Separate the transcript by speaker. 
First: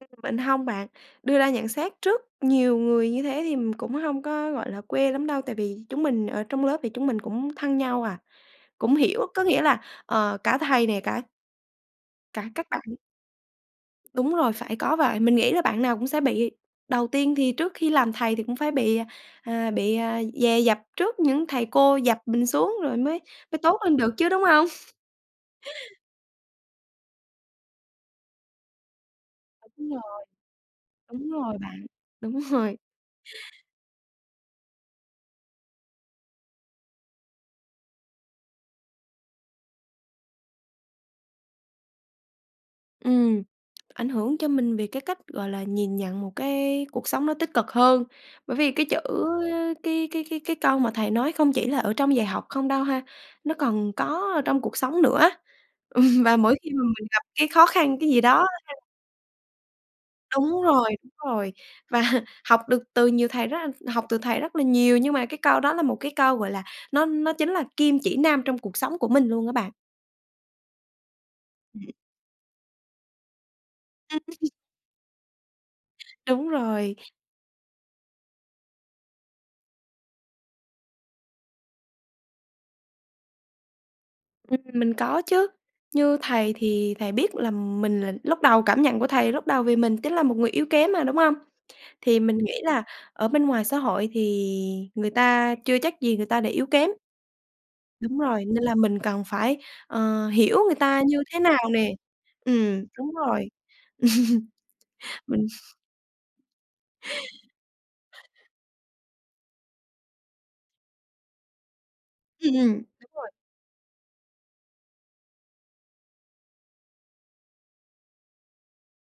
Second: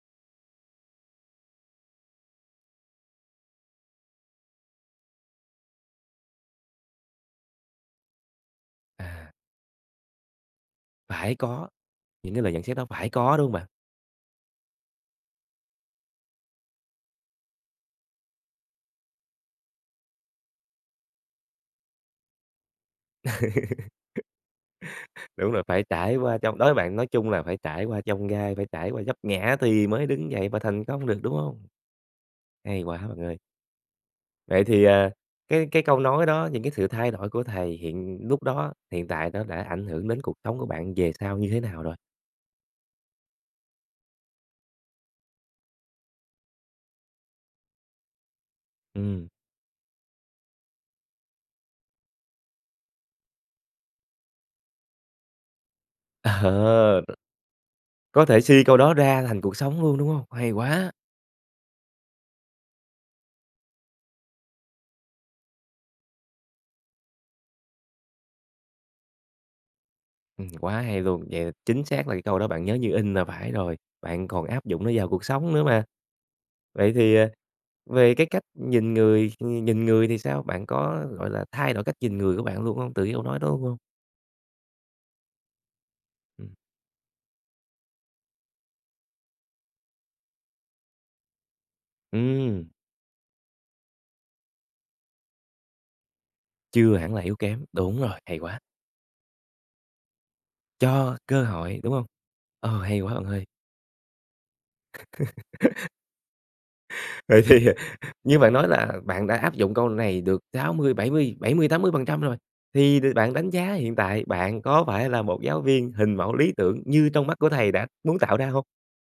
Speaker 1: Ừm, mình hông bạn, đưa ra nhận xét trước nhiều người như thế thì, ừm, cũng hông có, gọi là, quê lắm đâu. Tại vì chúng mình ở trong lớp thì chúng mình cũng thân nhau à, cũng hiểu,
Speaker 2: À.
Speaker 1: có nghĩa là, ờ, cả thầy nè, cả
Speaker 2: Phải có, những cái
Speaker 1: cả
Speaker 2: lời nhận
Speaker 1: các
Speaker 2: xét
Speaker 1: bạn
Speaker 2: đó phải có, đúng hông bạn?
Speaker 1: Đúng rồi, phải có vậy. Mình nghĩ là bạn nào cũng sẽ bị đầu tiên thì trước khi làm thầy thì cũng phải bị, à, bị, à, dè dập trước những thầy cô dập mình xuống rồi mới mới tốt lên được chứ, đúng hông?
Speaker 2: Đúng rồi, phải trải qua chông đối với bạn nói chung là phải trải qua chông gai, phải trải qua vấp ngã thì
Speaker 1: Đúng
Speaker 2: mới
Speaker 1: rồi.
Speaker 2: đứng dậy và thành công được,
Speaker 1: Đúng
Speaker 2: đúng
Speaker 1: rồi
Speaker 2: hông?
Speaker 1: bạn, đúng rồi.
Speaker 2: Hay quá bạn ơi. Vậy thì, ờ, cái cái câu nói đó, những cái sự thay đổi của thầy hiện lúc đó, hiện tại nó đã ảnh hưởng đến cuộc sống của bạn về sau như thế nào rồi?
Speaker 1: Ừm, ảnh hưởng cho mình về cái cách, gọi là, nhìn nhận một cái cuộc sống nó tích cực hơn. Bởi vì cái chữ
Speaker 2: Ừm.
Speaker 1: cái cái cái cái câu mà thầy nói không chỉ là ở trong dạy học không đâu ha. Nó còn có ở trong cuộc sống nữa á, ừm,
Speaker 2: Ờ,
Speaker 1: và mỗi khi mà
Speaker 2: ờ,
Speaker 1: mình gặp cái khó khăn, cái gì
Speaker 2: có
Speaker 1: đó
Speaker 2: thể
Speaker 1: á
Speaker 2: suy
Speaker 1: ha
Speaker 2: câu đó ra thành cuộc sống luôn, đúng hông? Hay
Speaker 1: Đúng rồi,
Speaker 2: quá.
Speaker 1: đúng rồi. Và học được từ nhiều thầy rất học từ thầy rất là nhiều, nhưng mà cái câu đó là một cái câu, gọi là, nó nó chính là kim chỉ nam trong cuộc sống của mình luôn á bạn.
Speaker 2: Ừm, quá hay luôn. Vậy chính
Speaker 1: Ừm.
Speaker 2: xác là cái câu đó bạn nhớ như in là phải rồi,
Speaker 1: Ừm.
Speaker 2: bạn còn áp dụng nó vào cuộc sống nữa mà.
Speaker 1: Đúng
Speaker 2: Vậy
Speaker 1: rồi.
Speaker 2: thì, ờ, về cái cách nhìn người ờ, nhìn người thì sao? Bạn có, gọi là, thay đổi cách nhìn người của bạn luôn hông từ cái câu nói luôn hông?
Speaker 1: Ừm, mình có chứ. Như
Speaker 2: Ừm.
Speaker 1: thầy thì thầy biết là mình là lúc đầu cảm nhận của thầy lúc đầu vì mình chính là một người yếu kém mà, đúng hông? Thì mình nghĩ
Speaker 2: Ừm.
Speaker 1: là ở bên ngoài xã hội thì người ta chưa chắc gì người ta đã yếu kém.
Speaker 2: Chưa hẳn là yếu kém, đúng
Speaker 1: Đúng
Speaker 2: rồi, hay
Speaker 1: rồi,
Speaker 2: quá.
Speaker 1: nên là mình cần phải, ờ, hiểu người ta
Speaker 2: Cho
Speaker 1: như thế
Speaker 2: cơ
Speaker 1: nào
Speaker 2: hội,
Speaker 1: nè,
Speaker 2: đúng hông? Ờ,
Speaker 1: ừm,
Speaker 2: hay
Speaker 1: đúng
Speaker 2: quá bạn
Speaker 1: rồi.
Speaker 2: ơi.
Speaker 1: Mình
Speaker 2: Vậy thì, ờ, như bạn nói là bạn đã áp dụng câu này được 60, bảy mươi bảy mươi, 80% rồi.
Speaker 1: Ừm, ừm,
Speaker 2: Thì, đ
Speaker 1: đúng rồi.
Speaker 2: bạn đánh giá hiện tại bạn có phải là một giáo viên hình mẫu lý tưởng như trong mắt của thầy đã muốn tạo ra hông?